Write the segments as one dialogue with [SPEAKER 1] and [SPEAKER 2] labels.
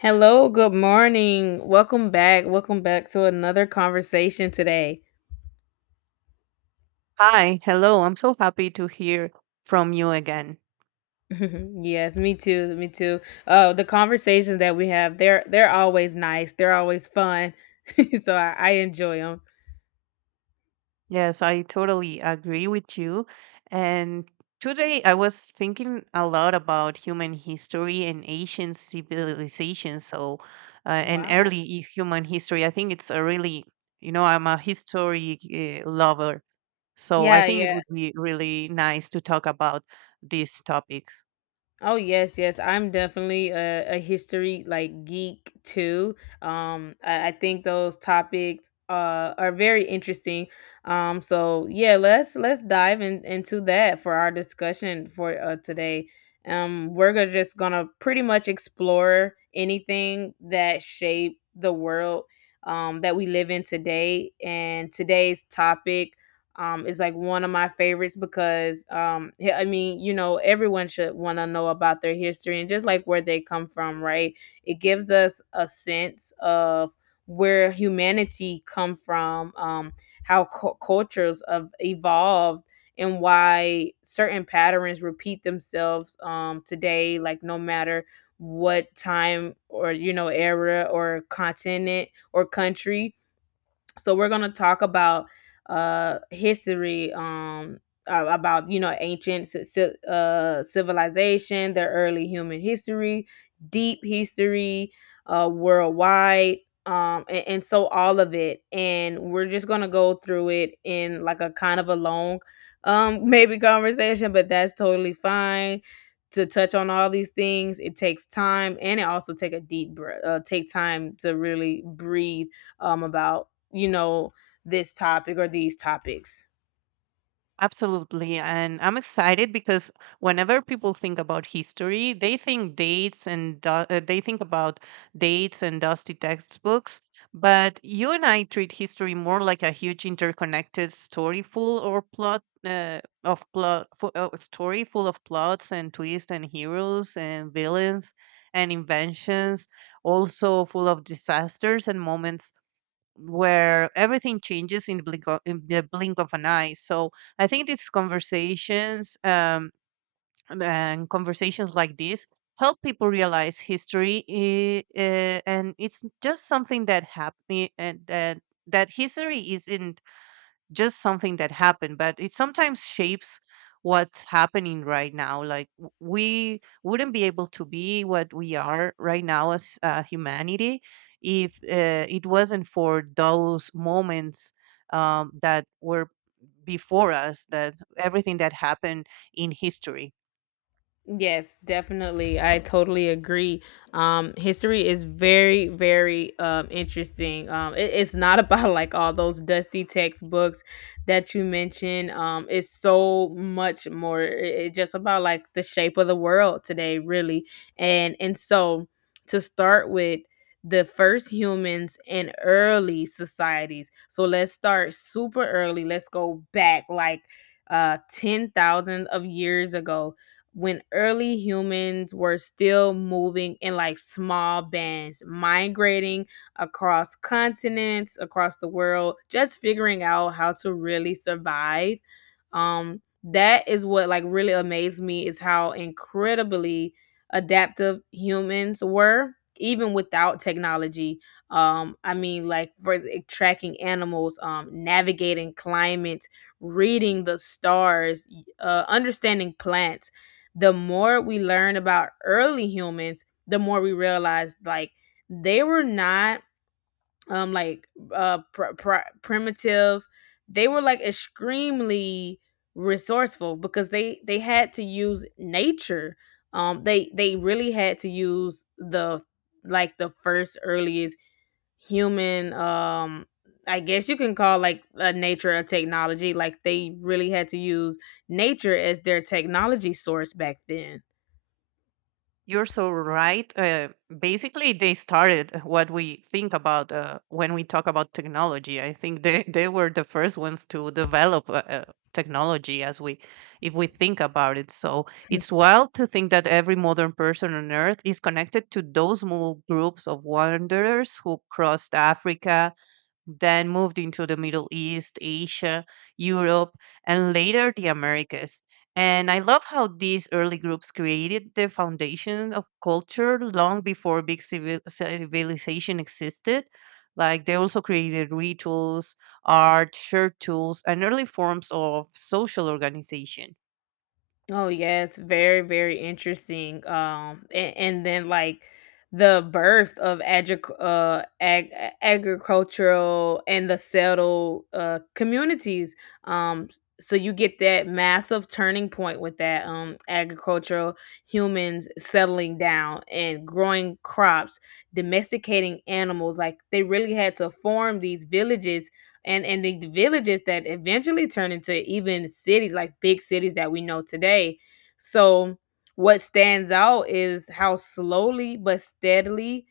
[SPEAKER 1] Hello, good morning. Welcome back. Welcome back to another conversation today.
[SPEAKER 2] Hi, hello. I'm so happy to hear from you again.
[SPEAKER 1] Yes, me too. Me too. The conversations that we have, they're always nice. They're always fun. So I enjoy them.
[SPEAKER 2] Yes, I totally agree with you. And today I was thinking a lot about human history and ancient civilization, so and
[SPEAKER 1] Wow.
[SPEAKER 2] early human history. I think it's a really, you know, I'm a history lover, so I
[SPEAKER 1] Yeah,
[SPEAKER 2] think it
[SPEAKER 1] yeah.
[SPEAKER 2] would be really nice to talk about these topics.
[SPEAKER 1] Oh yes, yes. I'm definitely a history like geek too. I think those topics are very interesting. So yeah, let's dive in, into that for our discussion for today. We're gonna just gonna pretty much explore anything that shape the world that we live in today, and today's topic is like one of my favorites because yeah, I mean, you know, everyone should want to know about their history and just like where they come from, right? It gives us a sense of where humanity come from, how cultures have evolved, and why certain patterns repeat themselves today. Like no matter what time or you know era or continent or country. So we're going to talk about history um, about you know ancient civilization, their early human history, deep history, uh, worldwide, and so all of it, and we're just going to go through it in like a kind of a long maybe conversation, but that's totally fine. To touch on all these things it takes time, and it also take a deep breath, take time to really breathe about you know, this topic or these topics.
[SPEAKER 2] Absolutely. And I'm excited because whenever people think about history, they think about dates and dusty textbooks. But you and I treat history more like a huge interconnected story full or plot of plot fu- story full of plots and twists and heroes and villains and inventions, also full of disasters and moments where everything changes in the blink of an eye. So I think these conversations and conversations like this help people realize history, and it's just something that happened, and that history is in just something that happened but it sometimes shapes what's happening right now, like we wouldn't be able to be what we are right now as humanity if it wasn't for those moments that were before us, that everything that happened in history.
[SPEAKER 1] Yes, definitely. I totally agree. History is very, very interesting. It's not about like all those dusty textbooks that you mentioned. It's so much more. It's just about like the shape of the world today, really. And so, to start with the first humans in early societies. So let's start super early. Let's go back like 10,000 of years ago, when early humans were still moving in like small bands, migrating across continents, across the world, just figuring out how to really survive. That is what like really amazed me is how incredibly adaptive humans were even without technology. Um, I mean like for tracking animals, um, navigating climate, reading the stars, uh, understanding plants. The more we learn about early humans, the more we realize like they were not like primitive. They were like extremely resourceful, because they had to use nature. Um, they really had to use the like the first earliest human um, I guess you can call like a nature a technology, like they really had to use nature as their technology source back then.
[SPEAKER 2] You're so right. Basically, they started what we think about when we talk about technology. I think they were the first ones to develop technology, if we think about it. So it's wild to think that every modern person on Earth is connected to those small groups of wanderers who crossed Africa, then moved into the Middle East, Asia, Europe, and later the Americas. And I love how these early groups created the foundation of culture long before big civilization existed. Like they also created rituals, art, shirt tools, and early forms of social organization.
[SPEAKER 1] Oh yes, very very interesting. And then like the birth of agricultural and the settled communities. Um, so you get that massive turning point with that agricultural, humans settling down and growing crops, domesticating animals. Like they really had to form these villages, and the villages that eventually turn into even cities, like big cities that we know today. So what stands out is how slowly but steadily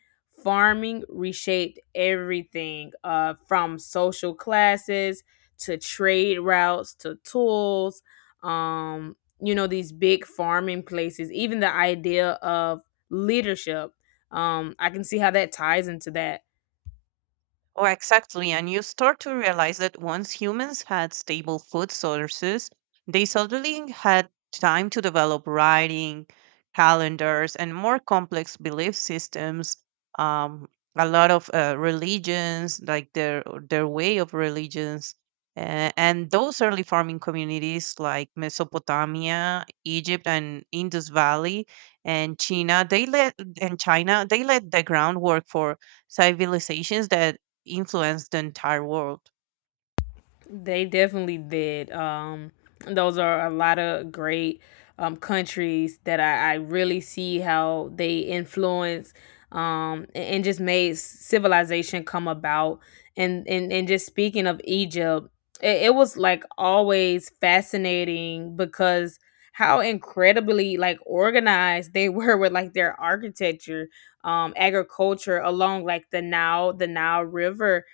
[SPEAKER 1] farming reshaped everything, from social classes to trade routes to tools, you know these big farming places, even the idea of leadership. Um, I can see how that ties into that.
[SPEAKER 2] Oh, exactly. And you start to realize that once humans had stable food sources, they suddenly had time to develop writing, calendars, and more complex belief systems. Um, a lot of religions, like their way of religions, and those early farming communities like Mesopotamia, Egypt, and Indus Valley, and China, they laid the groundwork for civilizations that influenced the entire world.
[SPEAKER 1] They definitely did. Those are a lot of great countries that I really see how they influence and just made civilization come about. And just speaking of Egypt, it was like always fascinating because how incredibly like organized they were with like their architecture, um, agriculture along like the Nile River,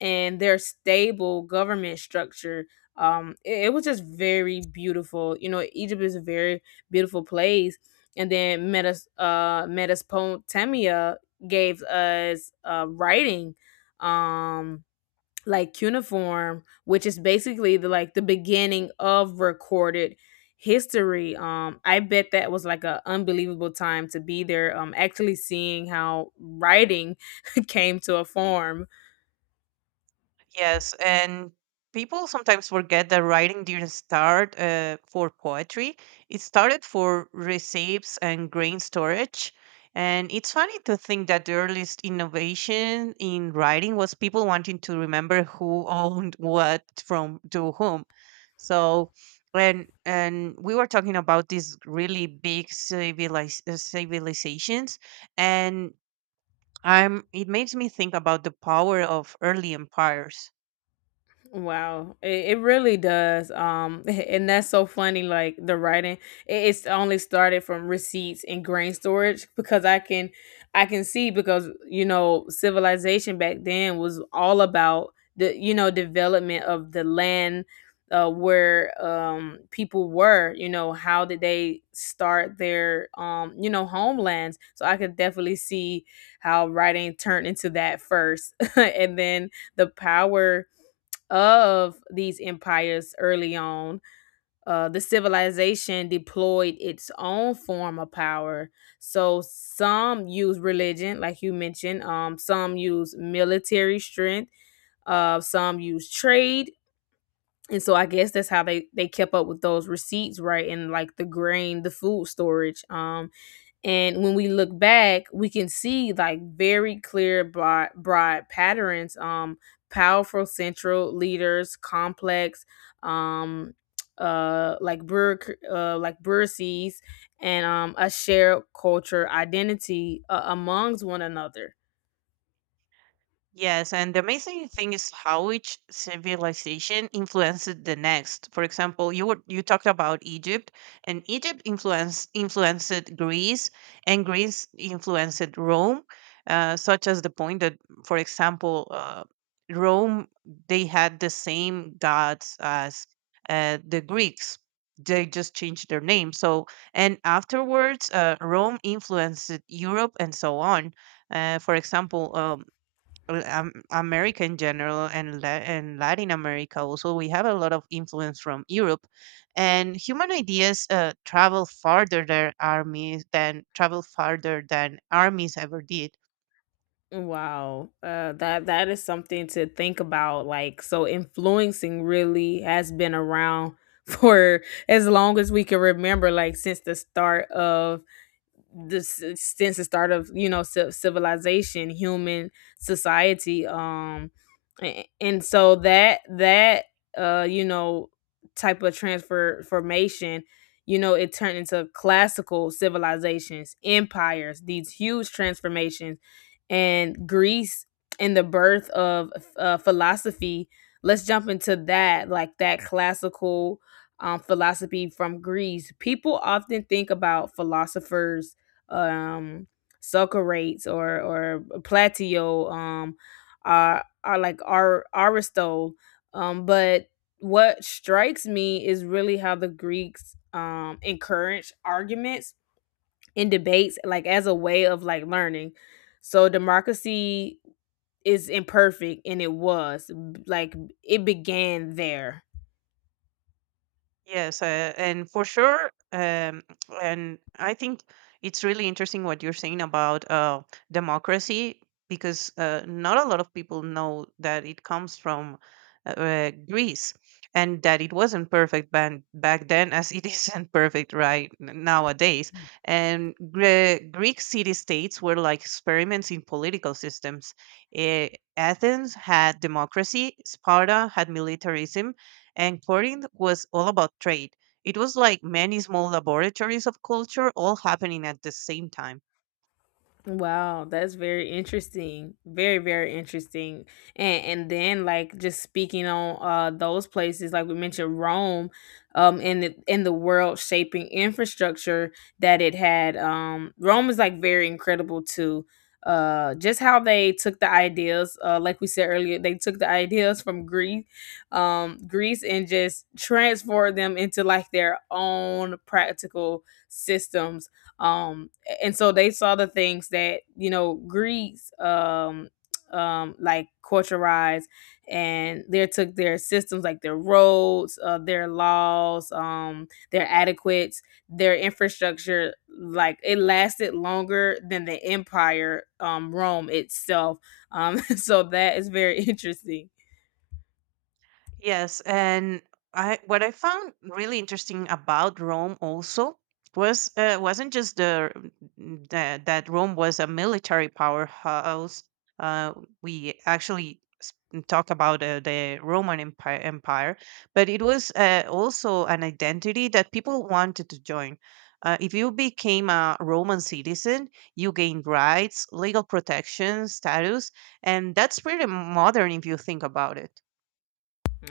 [SPEAKER 1] and their stable government structure. It was just very beautiful. You know, Egypt is a very beautiful place. And then Metas Mesopotamia gave us writing, um, like cuneiform, which is basically the like the beginning of recorded history. I bet that was like a unbelievable time to be there. Actually seeing how writing came to a form.
[SPEAKER 2] Yes, and people sometimes forget that writing didn't start for poetry. It started for recipes and grain storage. And it's funny to think that the earliest innovation in writing was people wanting to remember who owned what from to whom. So, and we were talking about these really big civilizations, and it makes me think about the power of early empires.
[SPEAKER 1] Wow, it really does. And that's so funny. Like the writing, it's only started from receipts and grain storage, because I can see because you know civilization back then was all about the you know development of the land, where people were. You know how did they start their you know homelands? So I could definitely see how writing turned into that first, and then the power of these empires early on, the civilization deployed its own form of power. So some use religion, like you mentioned, some use military strength, some use trade. And so I guess that's how they kept up with those receipts, right? And like the grain, the food storage. And when we look back, we can see like very clear, broad patterns. Powerful central leaders, complex, um, like like bureaucracies, and a shared culture identity amongst one another.
[SPEAKER 2] Yes, and the amazing thing is how each civilization influenced the next. For example, you talked about Egypt, and Egypt influenced Greece, and Greece influenced Rome, such as the point that, for example, Rome, they had the same gods as the Greeks. They just changed their name. So, and afterwards, Rome influenced Europe and so on. For example, well, America in general and Latin America also, we have a lot of influence from Europe, and human ideas travel farther than armies ever did.
[SPEAKER 1] Wow, that is something to think about. Like, so influencing really has been around for as long as we can remember, like since the start of this since the start of you know civilization, human society um, and so that you know type of transfer formation, you know it turned into classical civilizations, empires, these huge transformations, and Greece, and the birth of philosophy. Let's jump into that, like that classical philosophy from Greece. People often think about philosophers um Socrates or Plato, um, are like Aristotle. Um, but what strikes me is really how the Greeks encourage arguments and debates like as a way of like learning. So democracy is imperfect, and it was like it began there.
[SPEAKER 2] Yes, and for sure, and I think it's really interesting what you're saying about democracy because not a lot of people know that it comes from Greece and that it wasn't perfect back then as it isn't perfect right nowadays. And Greek city-states were like experiments in political systems. Eh, Athens had democracy, Sparta had militarism, and Corinth was all about trade. It was like many small laboratories of culture all happening at the same time.
[SPEAKER 1] Wow, that's very interesting. Very, very interesting. And then like just speaking on those places, like we mentioned Rome, and the in the world shaping infrastructure that it had. Um, Rome is like very incredible too. Uh, just how they took the ideas, uh, like we said earlier, they took the ideas from Greece, and just transformed them into like their own practical systems. Um, and so they saw the things that you know Greece, like culturized, and they took their systems, like their roads, their laws, their adequates, their infrastructure. Like it lasted longer than the empire, Rome itself. So that is very interesting.
[SPEAKER 2] Yes, and I what I found really interesting about Rome also was wasn't just the that Rome was a military powerhouse. Uh, we actually talk about the Roman Empire, but it was also an identity that people wanted to join. If you became a Roman citizen, you gained rights, legal protection, status, and that's pretty modern if you think about it.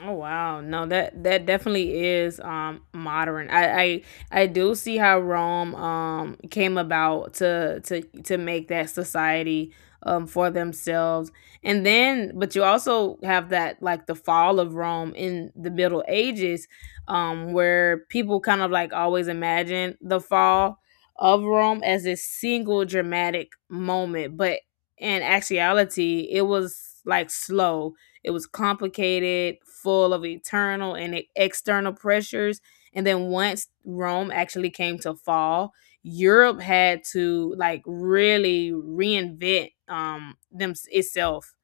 [SPEAKER 1] Oh wow. No, that that definitely is modern. I do see how Rome came about to make that society for themselves. And then but you also have that like the fall of Rome in the Middle Ages, um, where people kind of like always imagine the fall of Rome as this single dramatic moment, but in actuality it was like slow, it was complicated, full of internal and external pressures. And then once Rome actually came to fall, Europe had to like really reinvent them itself.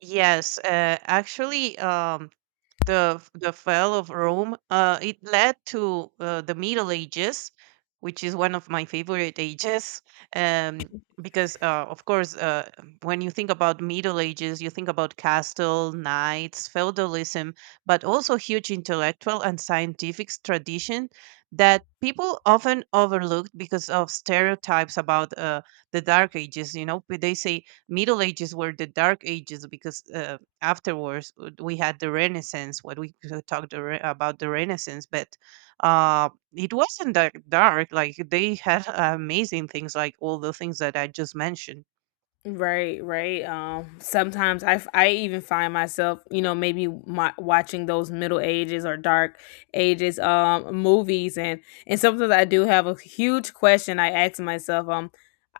[SPEAKER 2] Yes, actually, the fall of Rome, it led to the Middle Ages, which is one of my favorite ages. Um, because of course, when you think about Middle Ages, you think about castle, knights, feudalism, but also huge intellectual and scientific tradition that people often overlooked because of stereotypes about the Dark Ages. You know, they say Middle Ages were the Dark Ages because afterwards we had the Renaissance. What we could talk about the Renaissance, but it wasn't that dark. Like they had amazing things, like all the things that I just mentioned.
[SPEAKER 1] Right, right. Sometimes I, I even find myself, you know, maybe my, watching those middle ages or dark ages movies, and sometimes I do have a huge question I ask myself um,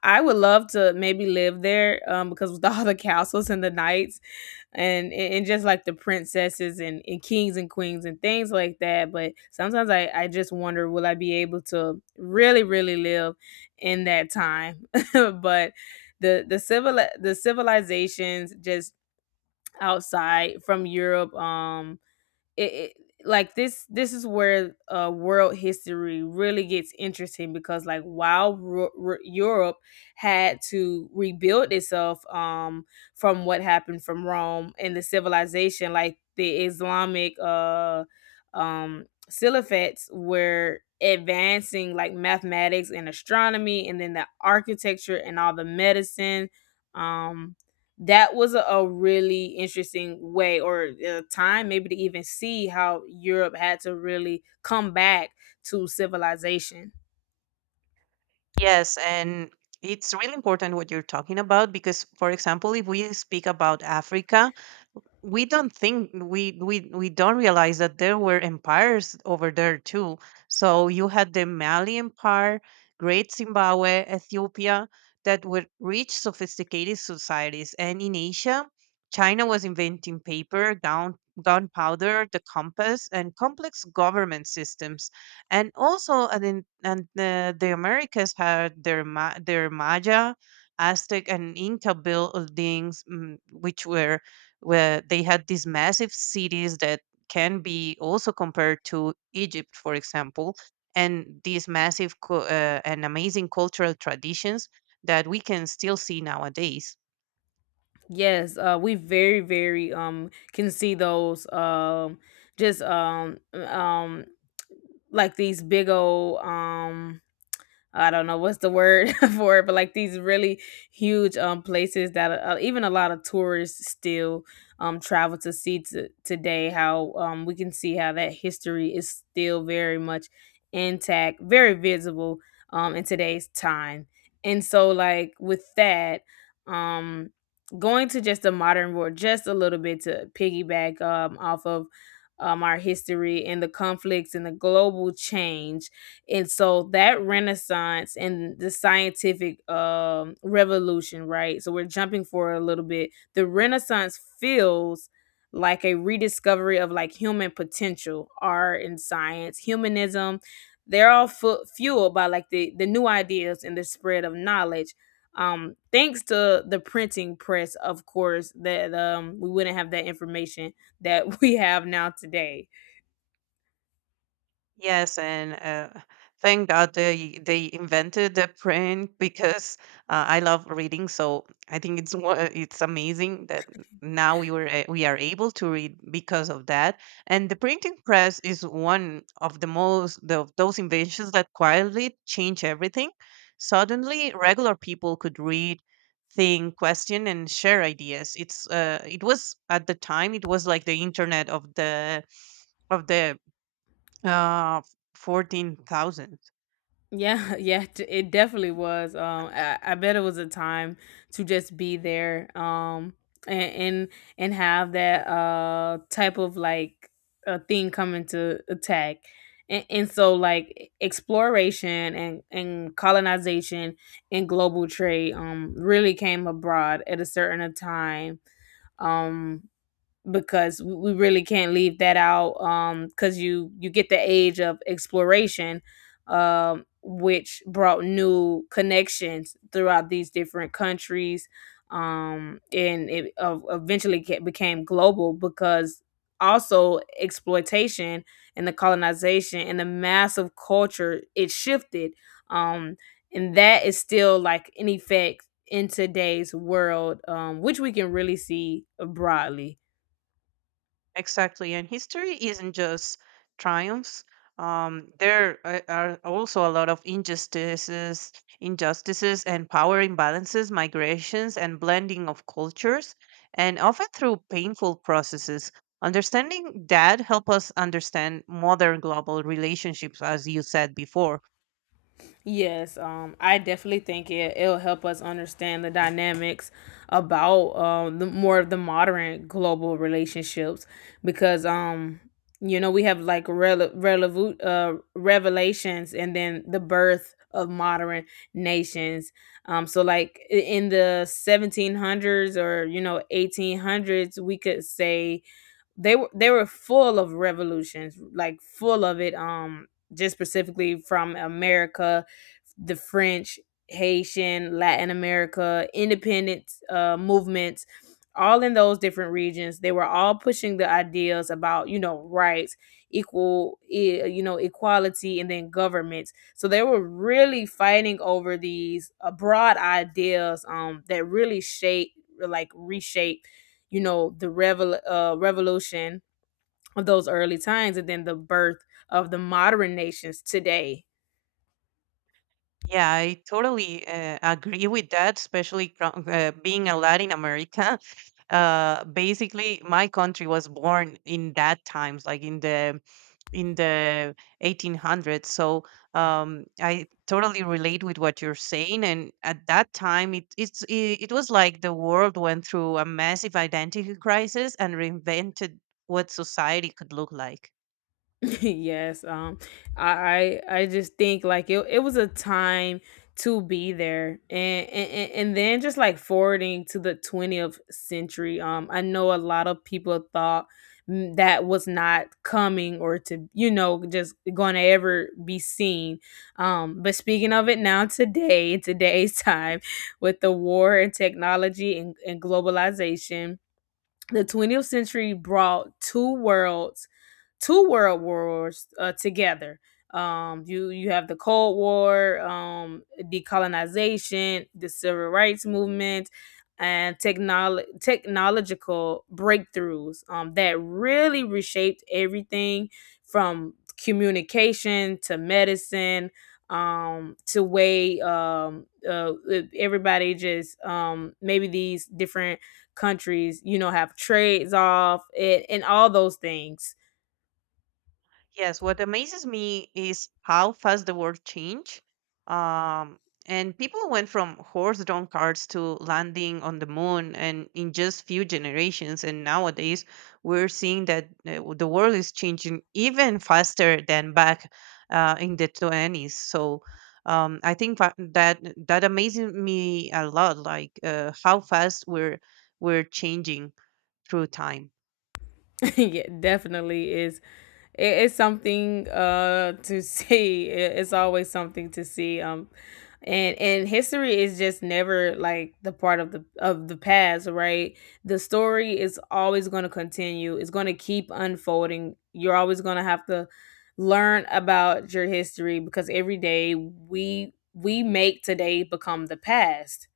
[SPEAKER 1] I would love to maybe live there because with all the castles and the knights and just like the princesses, and kings and queens and things like that. But sometimes I just wonder will I be able to really, really live in that time? But the civilizations just outside from Europe, it, it like this is where world history really gets interesting, because like while Europe had to rebuild itself from what happened from Rome and the civilization, like the Islamic silifates were advancing like mathematics and astronomy, and then the architecture and all the medicine um. That was a really interesting way or time maybe to even see how Europe had to really come back to civilization.
[SPEAKER 2] Yes, and it's really important what you're talking about because, for example, if we speak about Africa, we don't think we don't realize that there were empires over there too. So you had the Mali Empire, Great Zimbabwe, Ethiopia, that were rich, sophisticated societies. And in Asia, China was inventing paper, down gunpowder, the compass, and complex government systems. And also, and, in, and the Americas had their Maya, Aztec, and Inca buildings, which were where they had these massive cities that can be also compared to Egypt, for example, and these massive and amazing cultural traditions that we can still see nowadays.
[SPEAKER 1] Yes, we very very can see those just like these big old um, I don't know what's the word for it, but like these really huge places that even a lot of tourists still travel to see to, today. How we can see how that history is still very much intact, very visible in today's time. And so like with that, um going to just the modern world just a little bit to piggyback off of our history and the conflicts and the global change. And so that Renaissance and the scientific revolution, right? So we're jumping forward a little bit. The Renaissance feels like a rediscovery of like human potential, art and science, humanism. They're all fueled by like the new ideas and the spread of knowledge, thanks to the printing press, of course, that we wouldn't have that information that we have now today.
[SPEAKER 2] Yes, and thank God they invented the print because I love reading. So I think it's amazing that now we are able to read because of that. And the printing press is one of those inventions that quietly change everything. Suddenly, regular people could read, think, question, and share ideas. It was at the time it was like the internet of the uh, 14,000.
[SPEAKER 1] Yeah, yeah, it definitely was. I bet it was a time to just be there, and and, and have that type of like a thing coming to attack, and so like exploration and colonization and global trade really came abroad at a certain time. Um, because we really can't leave that out, because you get the age of exploration, which brought new connections throughout these different countries, and it eventually became global because also exploitation and the colonization and the massive culture it shifted, um and that is still like an effect in today's world, which we can really see, broadly.
[SPEAKER 2] Exactly. And history isn't just triumphs. There are also a lot of injustices and power imbalances, migrations, and blending of cultures, and often through painful processes. Understanding that help us understand modern global relationships, as you said before.
[SPEAKER 1] Yes, I definitely think it'll help us understand the dynamics about the more of the modern global relationships because you know we have like revelations and then the birth of modern nations. So like in the 1700s or you know 1800s, we could say they were full of revolutions, like full of it. Just specifically from America, the French, Haitian, Latin America, independence movements, all in those different regions. They were all pushing the ideas about, you know, rights, equal, you know, equality, and then governments. So they were really fighting over these broad ideas, that really shape, like reshape, you know, the revolution of those early times and then the birth of the modern nations today.
[SPEAKER 2] Yeah, I totally agree with that, especially from being a Latin America. Basically, my country was born in that times, like in the 1800s. So I totally relate with what you're saying. And at that time, it was like the world went through a massive identity crisis and reinvented what society could look like.
[SPEAKER 1] Yes, I just think like it was a time to be there, and then just like forwarding to the 20th century. I know a lot of people thought, that was not coming or to you know just going to ever be seen, but speaking of it now today, in today's time with the war and technology and, globalization, the 20th century brought two world wars together. You have the Cold War, decolonization, the civil rights movement, and technological breakthroughs, that really reshaped everything from communication to medicine, to way everybody just maybe these different countries you know have trades off it and all those things.
[SPEAKER 2] Yes, what amazes me is how fast the world changed. Um, and people went from horse-drawn carts to landing on the moon, and in just few generations. And nowadays, we're seeing that the world is changing even faster than back in the 20s. So I think that amazes me a lot, like how fast we're changing through time.
[SPEAKER 1] Yeah, definitely is. It's something to see. It's always something to see. And history is just never like the part of the past, right? The story is always going to continue. It's going to keep unfolding. You're always going to have to learn about your history because every day we make today become the past.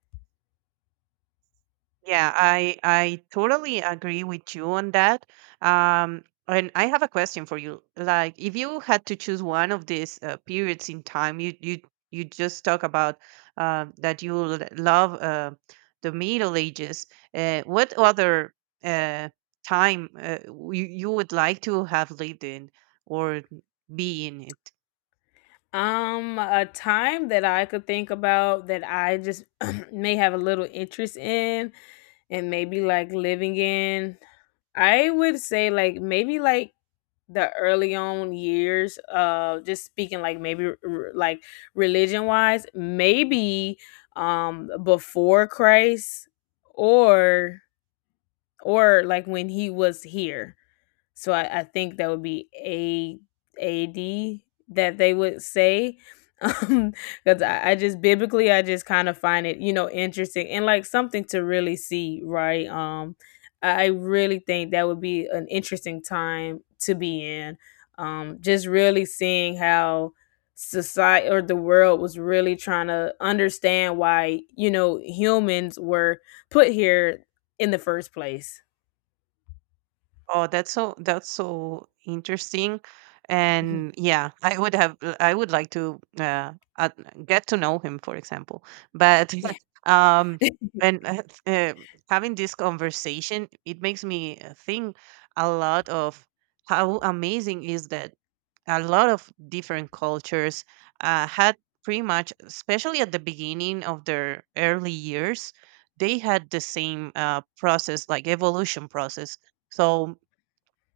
[SPEAKER 2] Yeah, I totally agree with you on that. And I have a question for you. Like, if you had to choose one of these periods in time, you just talk about that you love the Middle Ages. What other uh, time you would like to have lived in or be in?
[SPEAKER 1] A time that I could think about that I just may have a little interest in, and maybe like living in. I would say like maybe like the early on years, just speaking like maybe like religion wise, maybe before Christ, or like when he was here. So I think that would be a AD that they would say. Um, because I just biblically I just kind of find it, you know, interesting and like something to really see, right? I really think that would be an interesting time to be in. Just really seeing how society or the world was really trying to understand why, you know, humans were put here in the first place.
[SPEAKER 2] Oh, that's so interesting.
[SPEAKER 1] Mhm.
[SPEAKER 2] And yeah, I would like to get to know him, for example. But
[SPEAKER 1] Yeah.
[SPEAKER 2] um, and having this conversation, it makes me think a lot of how amazing is that a lot of different cultures had pretty much, especially at the beginning of their early years, they had the same process, like evolution process. So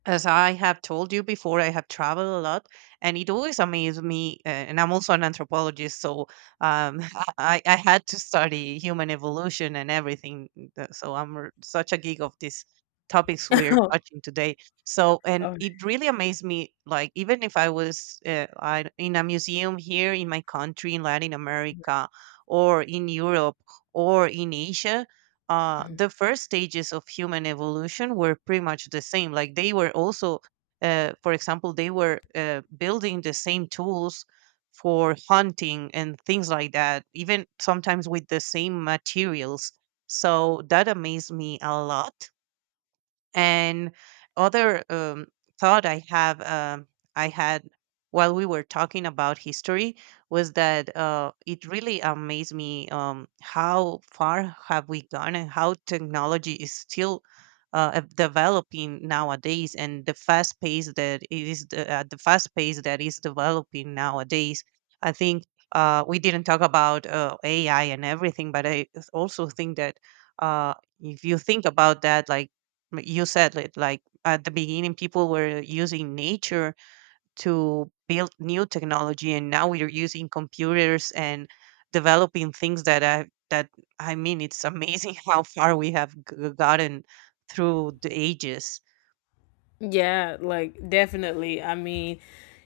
[SPEAKER 2] as I have told you before, I have traveled a lot, and it always amazed me. And I'm also an anthropologist, so um, I had to study human evolution and everything. So I'm such a geek of these topics we're
[SPEAKER 1] Oh,
[SPEAKER 2] touching today. So, and
[SPEAKER 1] oh.
[SPEAKER 2] it really amazed me. Like, even if I was in a museum here in my country, in Latin America, or in Europe, or in Asia,
[SPEAKER 1] Mm-hmm.
[SPEAKER 2] the first stages of human evolution were pretty much the same. Like they were also, for example, they were building the same tools for hunting and things like that, even sometimes with the same materials. So that amazed me a lot. And other thought I had while we were talking about history was that it really amazed me how far have we gone and how technology is still developing nowadays and the fast pace that it is the fast pace that is developing nowadays. I think we didn't talk about AI and everything, but I also think that uh, if you think about that, like you said it like at the beginning people were using nature to build new technology and now we're using computers and developing things that I mean it's amazing how far we have gotten through the ages.
[SPEAKER 1] Yeah, like definitely. I mean,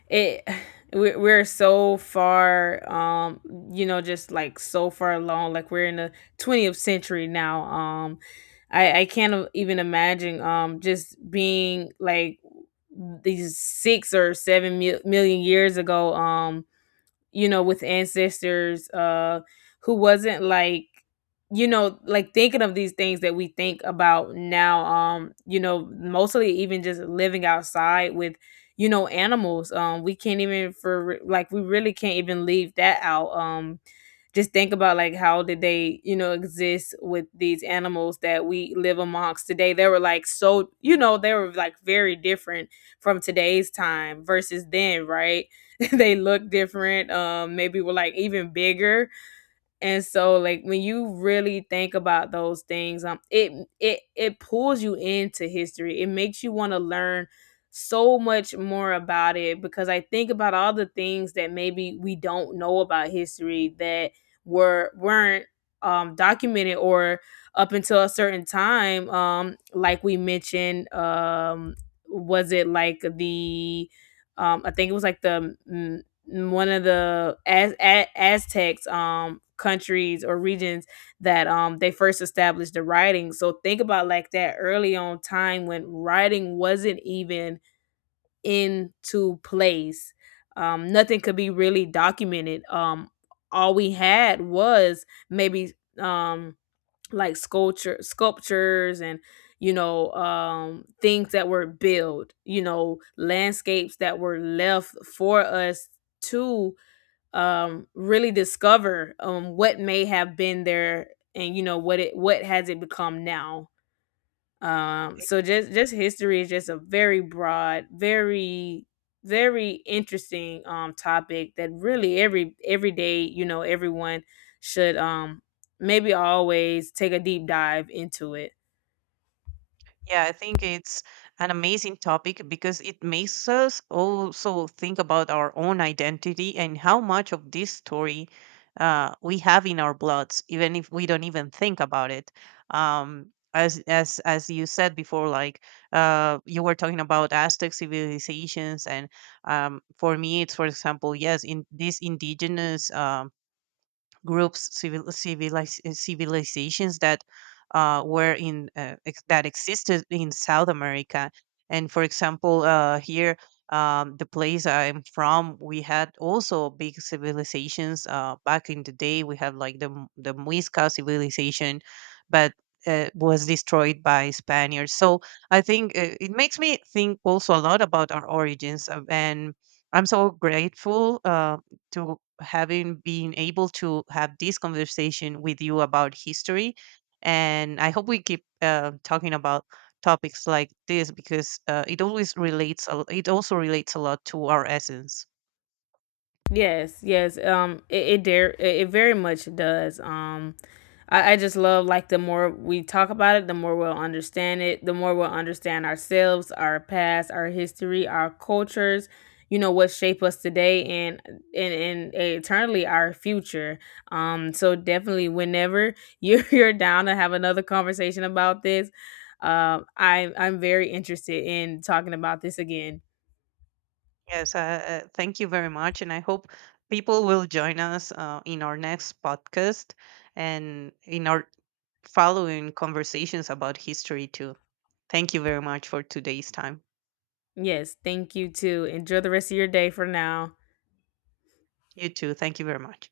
[SPEAKER 1] it we're so far, you know, just like so far along, like we're in the 20th century now. I can't even imagine just being like these 6 or seven million years ago, you know, with ancestors, who wasn't like, you know, like thinking of these things that we think about now. You know, mostly even just living outside with, you know, animals. We can't even for like we really can't even leave that out. Just think about like how did they, you know, exist with these animals that we live amongst today. They were like very different from today's time versus then, right? They look different, maybe were like even bigger. And so like when you really think about those things, it pulls you into history. It makes you want to learn so much more about it because I think about all the things that maybe we don't know about history that weren't documented or up until a certain time, like we mentioned, was it like the, I think it was like the, one of the Aztecs, countries or regions that they first established the writing. So think about like that early on time when writing wasn't even into place. Nothing could be really documented. All we had was maybe um like sculptures and, you know, things that were built, you know, landscapes that were left for us to, really discover, what may have been there, and you know what has it become now. So just history is just a very broad, very interesting, topic that really every day you know everyone should, maybe always take a deep dive into it.
[SPEAKER 2] Yeah, I think it's an amazing topic because it makes us also think about our own identity and how much of this story we have in our bloods, even if we don't even think about it. Um, as you said before, like you were talking about Aztec civilizations, and for me, it's for example, yes, in these indigenous groups, civilizations that existed in South America. And for example, here, the place I'm from, we had also big civilizations back in the day. We had like the Muisca civilization, but was destroyed by Spaniards. So I think it makes me think also a lot about our origins, and I'm so grateful. To having been able to have this conversation with you about history. And I hope we keep talking about topics like this because it always relates, it also relates a lot to our essence.
[SPEAKER 1] Yes, yes. It it, dare, it very much does. I just love like the more we talk about it, the more we'll understand it, the more we'll understand ourselves, our past, our history, our cultures. You know what shape us today, and eternally our future. So definitely, whenever you're you're down to have another conversation about this, I'm very interested in talking about this again.
[SPEAKER 2] Yes, thank you very much. And I hope people will join us in our next podcast and in our following conversations about history too. Thank you very much for today's time.
[SPEAKER 1] Yes, thank you too. Enjoy the rest of your day for now.
[SPEAKER 2] You too. Thank you very much.